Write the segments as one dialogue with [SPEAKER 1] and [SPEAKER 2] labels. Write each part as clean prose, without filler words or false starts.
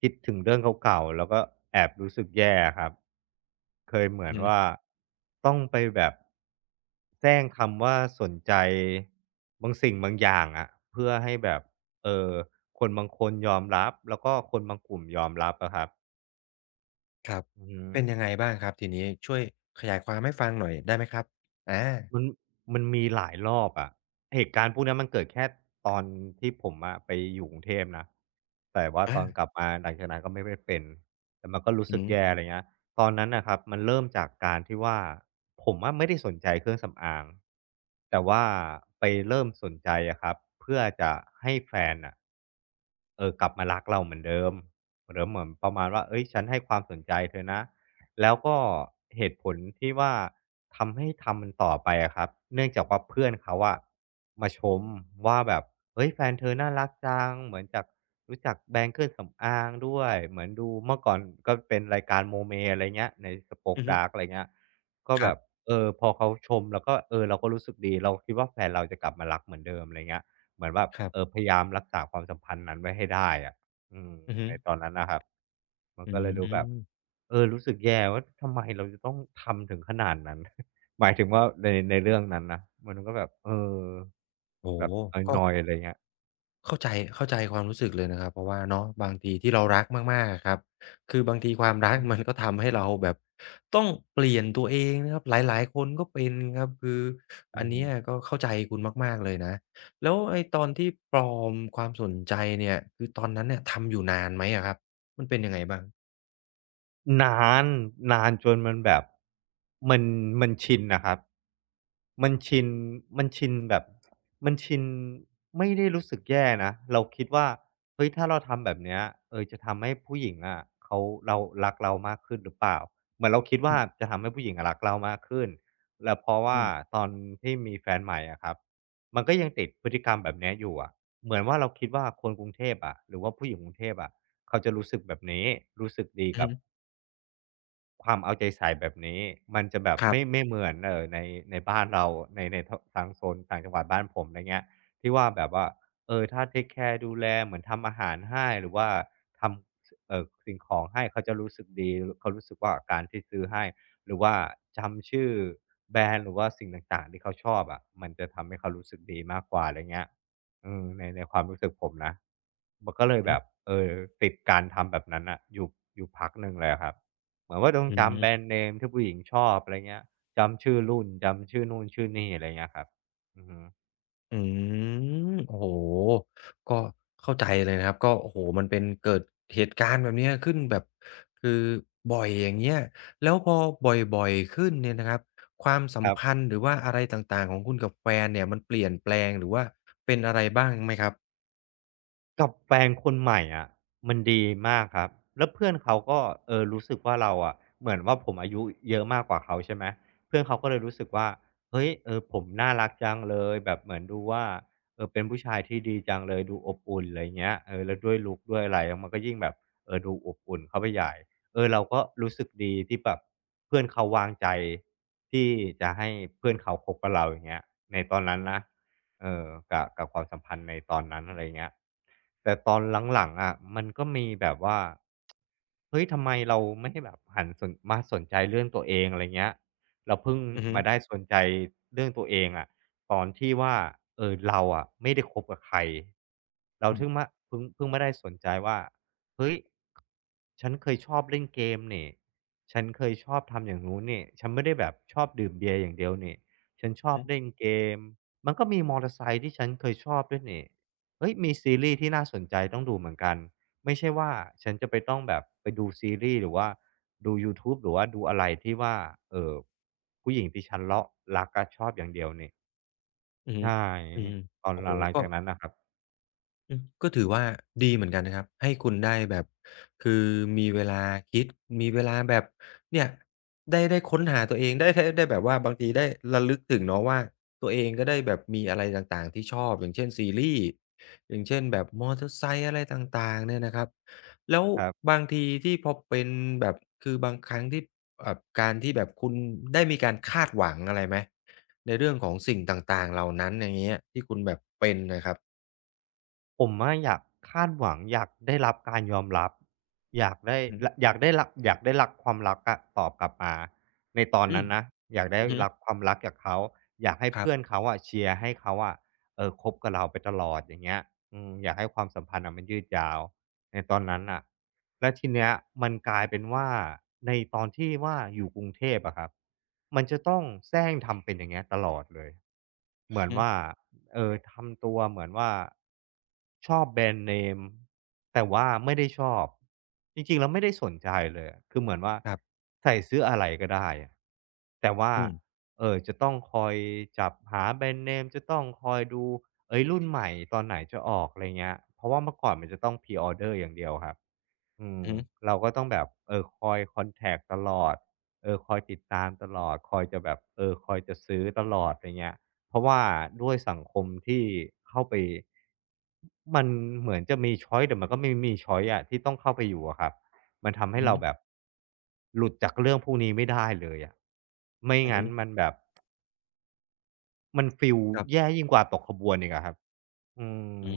[SPEAKER 1] คิดถึงเรื่องเก่าๆแล้วก็แอบรู้สึกแย่ครับ เคยเหมื
[SPEAKER 2] อื
[SPEAKER 1] อน
[SPEAKER 2] อ
[SPEAKER 1] ว่า
[SPEAKER 2] ฮึ
[SPEAKER 1] ต้องไปแบบแซงคำว่าสนใจบางสิ่งบางอย่างอะเพื่อให้แบบเออคนบางคนยอมรับแล้วก็คนบางกลุ่มยอมรับอะครับ
[SPEAKER 2] ครับ
[SPEAKER 1] อือฮึ
[SPEAKER 2] เป็นยังไงบ้างครับทีนี้ช่วยขยายความให้ฟังหน่อยได้ไหมครับอา
[SPEAKER 1] มันมันมีหลายรอบอะเหตุการณ์พวกเนี้ยมันเกิดแค่ตอนที่ผมอะไปอยู่กรุงเทพนะแต่ว่าตอนก
[SPEAKER 2] อา
[SPEAKER 1] ลับมาหลังจากนั้นก็ไม่ได้เป็นแต่มันก็รู้
[SPEAKER 2] อือ
[SPEAKER 1] สึก
[SPEAKER 2] ฮึ
[SPEAKER 1] แย่อะไรเงี้ยตอนนั้นน่ะครับมันเริ่มจากการที่ว่าผมอะไม่ได้สนใจเครื่องสำอางแต่ว่าไปเริ่มสนใจอะครับเพื่อจะให้แฟนน่ะกลับมารักเราเหมือนเดิมเหมือนประมาณว่าเฮ้ยฉันให้ความสนใจเธอนะ แล้วก็เหตุผลที่ว่าทำให้ทำมันต่อไปอะครับเนื่องจากว่าเพื่อนเขาอะมาชมว่าแบบเฮ้ยแฟนเธอน่ารักจังเหมือนจากรู้จักแบรนด์เครื่องสำอางด้วยเหมือนดูเมื่อก่อนก็เป็นรายการโมเมอะไรเงี้ยใน
[SPEAKER 2] อื
[SPEAKER 1] Spoke
[SPEAKER 2] อฮึ
[SPEAKER 1] Dark อะไรเงี้ยก็
[SPEAKER 2] ค
[SPEAKER 1] แบ
[SPEAKER 2] รั
[SPEAKER 1] บ
[SPEAKER 2] บ
[SPEAKER 1] พอเขาชมแล้วก็เราก็รู้สึกดีเราคิดว่าแฟนเราจะกลับมารักเหมือนเดิมอะไรเงี้ยเหมือนแบบ
[SPEAKER 2] ครับ
[SPEAKER 1] พยายามรักษาความสัมพันธ์นั้นไว้ให้ได้อะ อืม
[SPEAKER 2] อือฮึ
[SPEAKER 1] ในตอนนั้นนะครับมัน
[SPEAKER 2] อื
[SPEAKER 1] ก็เลยดูแบบ
[SPEAKER 2] ม
[SPEAKER 1] รู้สึกแย่ว่าทำไมเราจะต้องทำถึงขนาดนั้น หมายถึงว่าในเรื่องนั้นนะมันก็แบบ
[SPEAKER 2] โอ้
[SPEAKER 1] แบบ
[SPEAKER 2] โฮก็
[SPEAKER 1] นอยๆอะไรเงี้ย
[SPEAKER 2] เข้าใจเข้าใจความรู้สึกเลยนะครับเพราะว่าเนาะบางทีที่เรารักมากๆอะครับคือบางทีความรัก มันก็ทำให้เราแบบต้องเปลี่ยนตัวเองนะครับหลายๆคนก็เป็นครับคือ
[SPEAKER 1] อื
[SPEAKER 2] อัน
[SPEAKER 1] อฮึ
[SPEAKER 2] เนี้ยก็เข้าใจคุณมากๆเลยนะแล้วไอ้ตอนที่ปลอมความสนใจเนี่ยคือตอนนั้นเนี่ยทำอยู่นานไหมอะครับมันเป็นยังไงบ้าง
[SPEAKER 1] นานนานจนมันแบบมันมันชินน่ะครับมันชินมันชินแบบมันชินไม่ได้รู้สึกแย่นะเราคิดว่าเฮ้ยถ้าเราทำแบบเนี้ยจะทำให้ผู้หญิงอะเขาเรารักเรามากขึ้นหรือเปล่าเหมือนเราคิด
[SPEAKER 2] อื
[SPEAKER 1] ว่า
[SPEAKER 2] ม
[SPEAKER 1] จะทำให้ผู้หญิงอะรักเรามากขึ้นแล้วเพราะ
[SPEAKER 2] อื
[SPEAKER 1] ว่า
[SPEAKER 2] ม
[SPEAKER 1] ตอนที่มีแฟนใหม่อะครับมันก็ยังติดพฤติกรรมแบบเนี้ยอยู่อะเหมือนว่าเราคิดว่าคนกรุงเทพอะหรือว่าผู้หญิงกรุงเทพอะเขาจะรู้สึกแบบนี้รู้สึกดี
[SPEAKER 2] อือ
[SPEAKER 1] กั
[SPEAKER 2] ฮึ
[SPEAKER 1] บ ความเอาใจใส่แบบนี้มันจะแบบ
[SPEAKER 2] ครั
[SPEAKER 1] ไม่
[SPEAKER 2] บ
[SPEAKER 1] ไม่เหมือนในในบ้านเราในในทางโซนต่างจังหวัดบ้านผมอะไรเงี้ยที่ว่าแบบว่าถ้าเทกแคร์ดูแลเหมือนทำอาหารให้หรือว่าทำสิ่งของให้เขาจะรู้สึกดีเขารู้สึกว่าการที่ซื้อให้หรือว่าจำชื่อแบรนด์หรือว่าสิ่งต่างๆที่เขาชอบอะมันจะทำให้เขารู้สึกดีมากกว่าอะไรเงี้ยในในความรู้สึกผมนะมันก็เลย
[SPEAKER 2] อื
[SPEAKER 1] แบ
[SPEAKER 2] อ
[SPEAKER 1] บติดการทำแบบนั้นน่ะอยู่อยู่พักหนึ่งเลยอะครับ เหมือนว่าต้อง
[SPEAKER 2] อือฮึ
[SPEAKER 1] จำแบรนด์เนมที่ผู้หญิงชอบอะไรเงี้ยจำชื่อรุ่น จำชื่อนู่นชื่อนี่อะไรเงี้ยครับอือฮึ
[SPEAKER 2] อืมโอ้โฮก็เข้าใจเลยนะครับก็โอ้โฮมันเป็นเกิดเหตุการณ์แบบเนี้ยขึ้นแบบคือบ่อยอย่างเงี้ยแล้วพอบ่อยๆขึ้นเนี่ยนะครับความสั
[SPEAKER 1] ค
[SPEAKER 2] ม
[SPEAKER 1] รั
[SPEAKER 2] พัน
[SPEAKER 1] บ
[SPEAKER 2] ธ์หรือว่าอะไรต่างๆของคุณกับแฟนเนี่ยมันเปลี่ยนแปลงหรือว่าเป็นอะไรบ้างไหมครับ
[SPEAKER 1] กับแฟนคนใหม่อะมันดีมากครับแล้วเพื่อนเขาก็รู้สึกว่าเราอะเหมือนว่าผมอายุเยอะมากกว่าเขาใช่ไหมเพื่อนเขาก็เลยรู้สึกว่าเฮ้ยผมน่ารักจังเลยแบบเหมือนดูว่าเป็นผู้ชายที่ดีจังเลยดูอบอุ่นอะไรเงี้ยแล้วด้วยลุกด้วยอะไรมันก็ยิ่งแบบดูอบอุ่นเข้าไปใหญ่เราก็รู้สึกดีที่แบบเพื่อนเขาวางใจที่จะให้เพื่อนเขาคบกับเราอย่างเงี้ยในตอนนั้นนะ เออกับความสัมพันธ์ในตอนนั้นอะไรเงี้ยแต่ตอนหลังๆอะมันก็มีแบบว่าเฮ้ยทำไมเราไม่้แบบหันสนมาสนใจเรื่องตัวเองอะไรเงี้ยเราเพิ่ง
[SPEAKER 2] อือฮึ
[SPEAKER 1] มาได้สนใจเรื่องตัวเองอะตอนที่ว่าเราอะไม่ได้คบกับใครเรา
[SPEAKER 2] อือ
[SPEAKER 1] ถึงมาเพิ่งมาได้สนใจว่าเฮ้ยฉันเคยชอบเล่นเกมเนี่ยฉันเคยชอบทำอย่างนู้นเนี่ยฉันไม่ได้แบบชอบดื่มเบียร์อย่างเดียวเนี่ยฉันช
[SPEAKER 2] อือ
[SPEAKER 1] อบ
[SPEAKER 2] ฮึ
[SPEAKER 1] เล่นเกม มันก็มีมอเตอร์ไซค์ที่ฉันเคยชอบด้วยนี่เฮ้ยมีซีรีส์ที่น่าสนใจต้องดูเหมือนกัน ไม่ใช่ว่าฉันจะไปต้องแบบไปดูซีรีส์หรือว่าดูยูทูบหรือว่าดูอะไรที่ว่าเออผู้หญิงที่ฉันเลาะรักอะชอบอย่างเดียวนี่
[SPEAKER 2] อือฮึ
[SPEAKER 1] ใช่
[SPEAKER 2] อืม
[SPEAKER 1] ตอน
[SPEAKER 2] โอ้
[SPEAKER 1] ห
[SPEAKER 2] โฮ
[SPEAKER 1] ลังหลัง
[SPEAKER 2] ก็
[SPEAKER 1] จากนั้นน่ะครับ
[SPEAKER 2] อืมก็ถือว่าดีเหมือนกันนะครับให้คุณได้แบบคือมีเวลาคิดมีเวลาแบบเนี่ยได้ได้ค้นหาตัวเองได้ได้ได้แบบว่าบางทีได้ระลึกถึงเนาะว่าตัวเองก็ได้แบบมีอะไรต่างๆที่ชอบอย่างเช่นซีรีส์อย่างเช่นแบบมอเตอร์ไซค์อะไรต่างๆเนี่ยนะครับแล้ว
[SPEAKER 1] ครับ
[SPEAKER 2] บางทีที่พอเป็นแบบคือบางครั้งที่การที่แบบคุณได้มีการคาดหวังอะไรไหมในเรื่องของสิ่งต่างๆเหล่านั้นอย่างเงี้ยที่คุณแบบเป็นน่ะครับ
[SPEAKER 1] ผมอะอยากคาดหวังอยากได้รับการยอมรับอยากได้
[SPEAKER 2] อือ
[SPEAKER 1] รอยากได้รับอยากได้รับความรักอะตอบกลับมาในตอน
[SPEAKER 2] อื
[SPEAKER 1] นั้
[SPEAKER 2] ม
[SPEAKER 1] นนะอยากได้
[SPEAKER 2] อือฮึ
[SPEAKER 1] รับความรักจากเขาอยากให้
[SPEAKER 2] ครั
[SPEAKER 1] เพื่อน
[SPEAKER 2] บ
[SPEAKER 1] เขาอะเชียร์ให้เขาอะคบกับเราไปตลอดอย่างเงี้ยอืมอยากให้ความสัมพันธ์น่ะมันยืดยาวในตอนนั้นน่ะแล้วทีเนี้ยมันกลายเป็นว่าในตอนที่ว่าอยู่กรุงเทพอะครับมันจะต้องแสร้งทำเป็นอย่างเงี้ยตลอดเลยเหมื
[SPEAKER 2] อื
[SPEAKER 1] อ
[SPEAKER 2] อ
[SPEAKER 1] น
[SPEAKER 2] ฮึ
[SPEAKER 1] ว่า เออทำตัวเหมือนว่าชอบแบรนด์เนมแต่ว่าไม่ได้ชอบจริงๆแล้วไม่ได้สนใจเลยอะคือเหมือนว่า
[SPEAKER 2] ครับ
[SPEAKER 1] ใส่ซื้ออะไรก็ได้อะแต่ว่า
[SPEAKER 2] อืม
[SPEAKER 1] จะต้องคอยจับหาแบรนด์เนมจะต้องคอยดูเฮ้ยรุ่นใหม่ตอนไหนจะออกอะไรเงี้ยเพราะว่าเมื่อก่อนมันจะต้อง Pre-order อย่างเดียวครับ อืม
[SPEAKER 2] อือฮึ
[SPEAKER 1] เราก็ต้องแบบเออคอยคอนแทกตลอดเออคอยติดตามตลอดคอยจะแบบเออคอยจะซื้อตลอดอะไรเงี้ยเพราะว่าด้วยสังคมที่เข้าไปมันเหมือนจะมีช้อยส์แต่มันก็ไม่มีช้อยส์อะที่ต้องเข้าไปอยู่อะครับมันทำให้
[SPEAKER 2] อือ
[SPEAKER 1] เรา
[SPEAKER 2] ฮึ
[SPEAKER 1] แบบหลุดจากเรื่องพวกนี้ไม่ได้เลยอะไม่
[SPEAKER 2] อือ
[SPEAKER 1] งั้
[SPEAKER 2] ฮึ
[SPEAKER 1] นมันแบบมันฟีลแย่ยิ่งกว่าตกขบวนอีกอะครับอื
[SPEAKER 2] อื
[SPEAKER 1] ม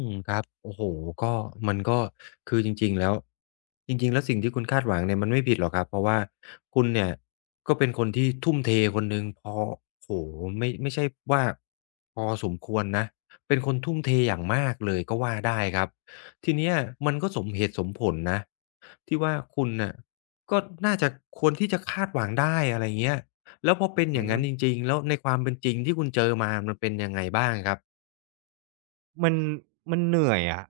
[SPEAKER 2] มครับโอ้โฮก็มันก็คือจริงๆแล้วจริงๆแล้วสิ่งที่คุณคาดหวังเนี่ยมันไม่ผิดหรอกครับเพราะว่าคุณเนี่ยก็เป็นคนที่ทุ่มเทคนหนึ่งพอโอ้โฮไม่ไม่ใช่ว่าพอสมควรนะเป็นคนทุ่มเทอย่างมากเลยก็ว่าได้ครับทีเนี้ยมันก็สมเหตุสมผลนะที่ว่าคุณน่ะก็น่าจะควรที่จะคาดหวังได้อะไรเงี้ยแล้วพอ
[SPEAKER 1] อือ
[SPEAKER 2] เป็น
[SPEAKER 1] ฮึ
[SPEAKER 2] อย่างงั้นจริงๆแล้วในความเป็นจริงที่คุณเจอมามันเป็นยังไงบ้างครับ
[SPEAKER 1] มันมันเหนื่อยอะ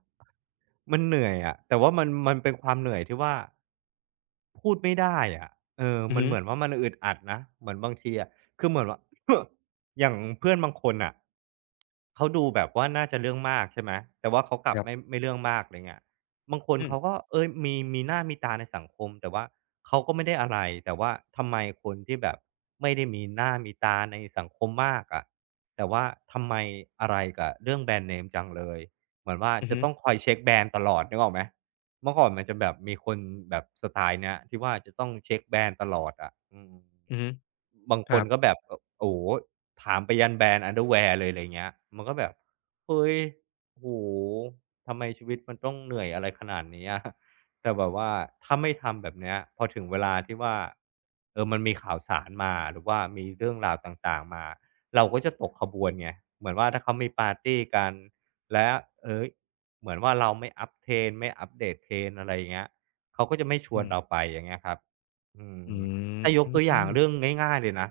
[SPEAKER 1] มันเหนื่อยอะแต่ว่ามันเป็นความเหนื่อยที่ว่า พูดไม่ได้อะเออมันเหมือนว่ามันอึดอัดนะเหมือนบางทีอะคือเหมือนว่า อย่างเพื่อนบางคนอ่ะเขาดูแบบว่าน่าจะเรื่องมากใช่ไหมแต่ว่าเขากลั
[SPEAKER 2] ค
[SPEAKER 1] บ
[SPEAKER 2] รับ
[SPEAKER 1] ไม่เรื่องมากอะไรเงี้ยบางคน
[SPEAKER 2] อืม
[SPEAKER 1] เขาก็เอ๊ยมีหน้ามีตาในสังคมแต่ว่าเขาก็ไม่ได้อะไร แต่ว่าทำไมคนที่แบบไม่ได้มีหน้ามีตาในสังคมมากอะแต่ว่าทำไมอะไรกับเรื่องแบรนด์เนมจังเลยเหมือนว่า
[SPEAKER 2] อือ
[SPEAKER 1] จะ
[SPEAKER 2] ฮึ
[SPEAKER 1] ต้องคอยเช็คแบรนด์ตลอดนึกออกไหม เมื่อก่อนมันจะแบบมีคนแบบสไตล์เนี้ยที่ว่าจะต้องเช็กแบรนด์ตลอดอะอืม
[SPEAKER 2] อือฮึ
[SPEAKER 1] บาง
[SPEAKER 2] ค
[SPEAKER 1] คน
[SPEAKER 2] รับ
[SPEAKER 1] ก็แบบเออโอ้โฮถามไปยันแบรนด์ Underwear เลยไรเงี้ยมันก็แบบเฮ้ยโอ้โฮทำไมชีวิตมันต้องเหนื่อยอะไรขนาดนี้อะ แต่แบบว่าถ้าไม่ทำแบบเนี้ยพอถึงเวลาที่ว่าเออมันมีข่าวสารมาหรือว่ามีเรื่องราวต่างๆมาเราก็จะตกขบวนไงเหมือนว่าถ้าเขามีปาร์ตีกันและเฮ้ยเหมือนว่าเราไม่ up trend ไม่อัปเดต trend อะไรอย่างเงี้ยเขาก็จะไม่ชว
[SPEAKER 2] อื
[SPEAKER 1] น
[SPEAKER 2] ม
[SPEAKER 1] เราไปอย่างเงี้ยครับอื
[SPEAKER 2] อ
[SPEAKER 1] ม
[SPEAKER 2] ื
[SPEAKER 1] ถ้ายกตัวอย่าง
[SPEAKER 2] ม
[SPEAKER 1] เรื่องง่ายๆเลยนะ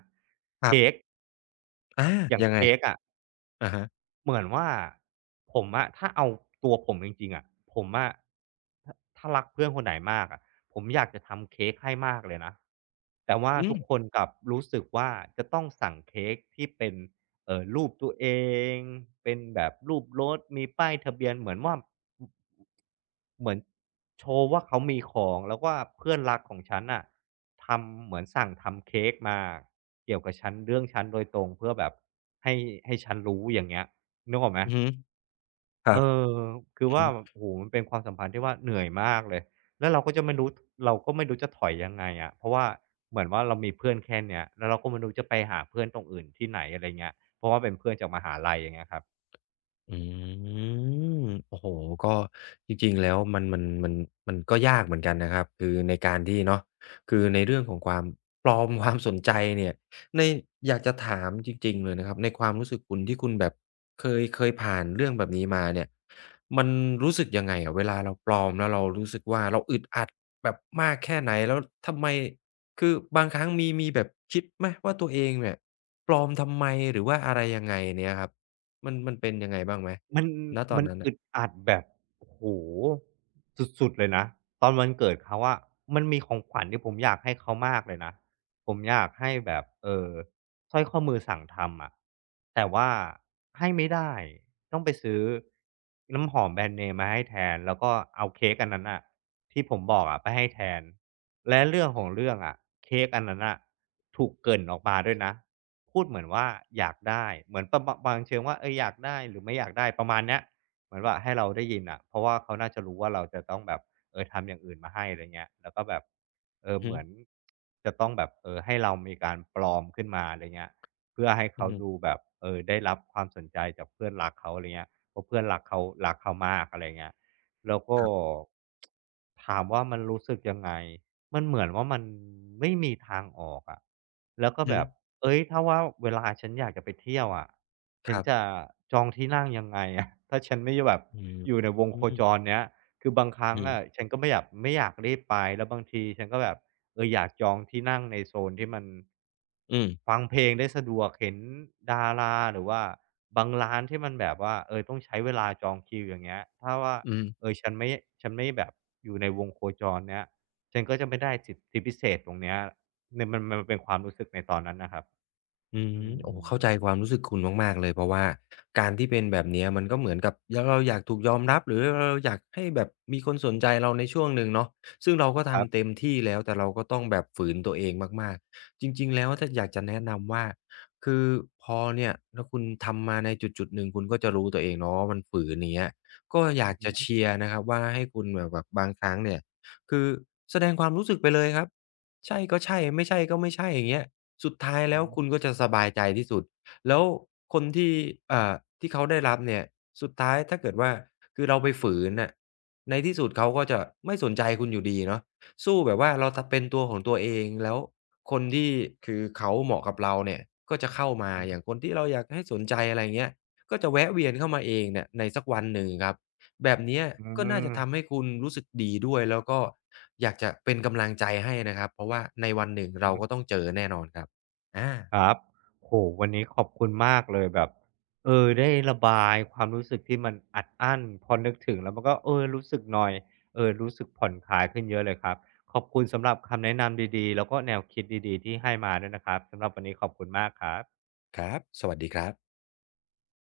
[SPEAKER 2] ครั
[SPEAKER 1] เค้ก
[SPEAKER 2] บอา
[SPEAKER 1] อย่าง
[SPEAKER 2] ยังไง
[SPEAKER 1] เค้
[SPEAKER 2] ครั
[SPEAKER 1] ก
[SPEAKER 2] บ
[SPEAKER 1] อะ
[SPEAKER 2] อะฮะ
[SPEAKER 1] เหมือนว่าผมอะถ้าเอาตัวผมจริงๆอะผมอะถ้ารักเพื่อนคนไหนมากอะผมอยากจะทำเค้กให้มากเลยนะแต่ว่า
[SPEAKER 2] อื
[SPEAKER 1] ทุ
[SPEAKER 2] ม
[SPEAKER 1] กคนกลับรู้สึกว่าจะต้องสั่งเค้กที่เป็นรูปตัวเองเป็นแบบรูปรถมีป้ายทะเบียนเหมือนว่าเหมือนโชว์ว่าเขามีของแล้วว่าเพื่อนรักของฉันน่ะทำเหมือนสั่งทำเค้กมาเกี่ยวกับฉันเรื่องฉันโดยตรงเพื่อแบบให้ให้ฉันรู้อย่างเงี้ย นึกออกไหม
[SPEAKER 2] อือฮึค
[SPEAKER 1] เอ
[SPEAKER 2] รับ
[SPEAKER 1] อคือว่าโอ้โฮมันเป็นความสัมพันธ์ที่ว่าเหนื่อยมากเลยแล้วเราก็จะไม่รู้เราก็ไม่รู้จะถอยยังไงอะเพราะว่าเหมือนว่าเรามีเพื่อนแค่เนี้ยแล้วเราก็ไม่รู้จะไปหาเพื่อนตรงอื่นที่ไหนอะไรเงี้ยเพราะว่าเป็นเพื่อนจากมหาลัยอย่างเงี้ยครับ
[SPEAKER 2] อืมโอ้โฮก็จริงๆแล้วมันมันมันมันก็ยากเหมือนกันนะครับคือในการที่เนาะคือในเรื่องของความปลอม ความสนใจเนี่ยในอยากจะถามจริงๆเลยนะครับในความรู้สึกคุณที่คุณแบบเคยผ่านเรื่องแบบนี้มาเนี่ยมันรู้สึกยังไงอะเวลาเราปลอมแล้วเรารู้สึกว่าเราอึดอัดแบบมากแค่ไหนแล้วทำไมคือบางครั้งมีมีแบบคิดไหมว่าตัวเองเนี่ยปลอมทำไมหรือว่าอะไรยังไงเนี่ยครับ มันมันเป็นยังไงบ้างไหม
[SPEAKER 1] มัน
[SPEAKER 2] ณตอ
[SPEAKER 1] มั
[SPEAKER 2] น
[SPEAKER 1] น
[SPEAKER 2] นั้น
[SPEAKER 1] อึ
[SPEAKER 2] น่ะ
[SPEAKER 1] ดอัดแบบโอ้โฮสุดๆเลยนะตอนวันเกิดเขาอะมันมีของขวัญที่ผมอยากให้เขามากเลยนะผมอยากให้แบบสร้อยข้อมือสั่งทำอะแต่ว่าให้ไม่ได้ต้องไปซื้อน้ำหอมแบรนด์เนมมาให้แทนแล้วก็เอาเค้กอันนั้นน่ะที่ผมบอกอะไปให้แทนและเรื่องของเรื่องอะเค้กอันนั้นน่ะถูกเกริ่นออกมาด้วยนะพูดเหมือนว่าอยากได้เหมือนประบปมาณเชิงว่าเอออยากได้หรือไม่อยากได้ประมาณเนี้ยเหมือนว่าให้เราได้ยินน่ะเพราะว่าเขาน่าจะรู้ว่าเราจะต้องแบบ เออทำอย่างอื่นมาให้อะไรเงี้ยแล้วก็แบบเออ
[SPEAKER 2] อือ
[SPEAKER 1] เห
[SPEAKER 2] ฮึ
[SPEAKER 1] มือนจะต้องแบบเออให้เรามีการปลอมขึ้นมาอะไรเงี้ยเพื่อให้
[SPEAKER 2] อื
[SPEAKER 1] เขา
[SPEAKER 2] ม
[SPEAKER 1] ดูแบบเออได้รับความสนใจจากเพื่อนรักเขาอะไรเงี้ยเพราะเพื่อนรักเขารักเขามากอะไรเงี้ยแล้วก็
[SPEAKER 2] ครับ
[SPEAKER 1] ถามว่ามันรู้สึกยังไงมันเหมือนว่ามันไม่มีทางออกอะแล้วก็
[SPEAKER 2] อือฮึ
[SPEAKER 1] แบบเอ้ยถ้าว่าเวลาฉันอยากจะไปเที่ยวอะฉั
[SPEAKER 2] ค
[SPEAKER 1] น
[SPEAKER 2] รั
[SPEAKER 1] จะ
[SPEAKER 2] บ
[SPEAKER 1] จองที่นั่งยังไงอะ ถ้าฉันไม่แบบ
[SPEAKER 2] อืม
[SPEAKER 1] อยู่ในวง
[SPEAKER 2] อื
[SPEAKER 1] โค
[SPEAKER 2] ม
[SPEAKER 1] จรเนี้ย คือบางครั้ง
[SPEAKER 2] อื
[SPEAKER 1] อะ
[SPEAKER 2] ม
[SPEAKER 1] ฉันก็ไม่อยากรีบไปแล้วบางทีฉันก็แบบเอออยากจองที่นั่งในโซนที่มันฟังเพลงได้สะดวกเห็นดาราหรือว่าบางร้านที่มันแบบว่าเออต้องใช้เวลาจองคิวอย่างเงี้ยถ้าว่า
[SPEAKER 2] อืม
[SPEAKER 1] เออฉันไม่แบบอยู่ในวงโคจรเนี้ยฉันก็จะไม่ได้สิทธิพิเศษตรงเนี้ยเนี่ยมันเป็นความรู้สึกในตอนนั้นน่ะครับ
[SPEAKER 2] อืม
[SPEAKER 1] อื
[SPEAKER 2] โอ้โฮ
[SPEAKER 1] ม
[SPEAKER 2] เข้าใจความรู้สึกคุณมากๆเลยเพราะว่าการที่เป็นแบบเนี้ยมันก็เหมือนกับยเราอยากถูกยอมรับหรือเราอยากให้แบบมีคนสนใจเราในช่วงหนึ่งเนาะซึ่งเราก็
[SPEAKER 1] ครั
[SPEAKER 2] ทำ
[SPEAKER 1] บ
[SPEAKER 2] เต็มที่แล้วแต่เราก็ต้องแบบฝืนตัวเองมากๆจริงๆแล้วถ้าอยากจะแนะนำว่าคือพอเนี่ยถ้าคุณทำมาในจุดๆหนึ่งคุณก็จะรู้ตัวเองเนาะว่ามันฝืนอย่างเงี้ยก็อ
[SPEAKER 1] อื
[SPEAKER 2] ยาก
[SPEAKER 1] อฮ
[SPEAKER 2] จะ
[SPEAKER 1] ึ
[SPEAKER 2] เชียร์นะครับว่าให้คุณแบบแบบบางครั้งเนี่ยคือแสดงความรู้สึกไปเลยครับใช่ก็ใช่ไม่ใช่ก็ไม่ใช่อย่างเงี้ย สุดท้าย
[SPEAKER 1] อื
[SPEAKER 2] แล้ว
[SPEAKER 1] อ
[SPEAKER 2] คุณก็จะสบายใจที่สุดแล้วคนที่อ่าที่เขาได้รับเนี่ยสุดท้ายถ้าเกิดว่าคือเราไปฝืนน่ะในที่สุดเขาก็จะไม่สนใจคุณอยู่ดีเนาะสู้แบบว่าเราทเป็นตัวของตัวเองแล้วคนที่คือเขาเหมาะกับเราเนี่ยก็จะเข้ามา
[SPEAKER 1] อื
[SPEAKER 2] อย่า
[SPEAKER 1] อ
[SPEAKER 2] งคนที่เราอยากให้สนใจอะไรอย่างเงี้ยก็จะแวะเวียนเข้ามาเองเนี่ยในสักวันหนึ่งครับ แบบเนี้ย
[SPEAKER 1] อ
[SPEAKER 2] ก็น่าจะ
[SPEAKER 1] ื
[SPEAKER 2] ทำให้คุณรู้สึกดีด้วยแล้วก็อยากจะเป็นกำลังใจให้นะครับเพราะว่าในวันหนึ่งเราก็
[SPEAKER 1] อ
[SPEAKER 2] ต้องเจอแน่นอนครับอา
[SPEAKER 1] ครับ โหวันนี้ขอบคุณมากเลยแบบเออได้ระบายความรู้สึกที่มันอัดอั้นพอนึกถึงแล้วมันก็เออรู้สึกนอยเออรู้สึกผ่อนคลายขึ้นเยอะเลยครับ ขอบคุณสำหรับคำแนะนำดีๆแล้วก็แนวคิดดีๆที่ให้มาด้วยนะครับสำหรับวันนี้ขอบคุณมากครับ
[SPEAKER 2] ครับสวัสดีครับ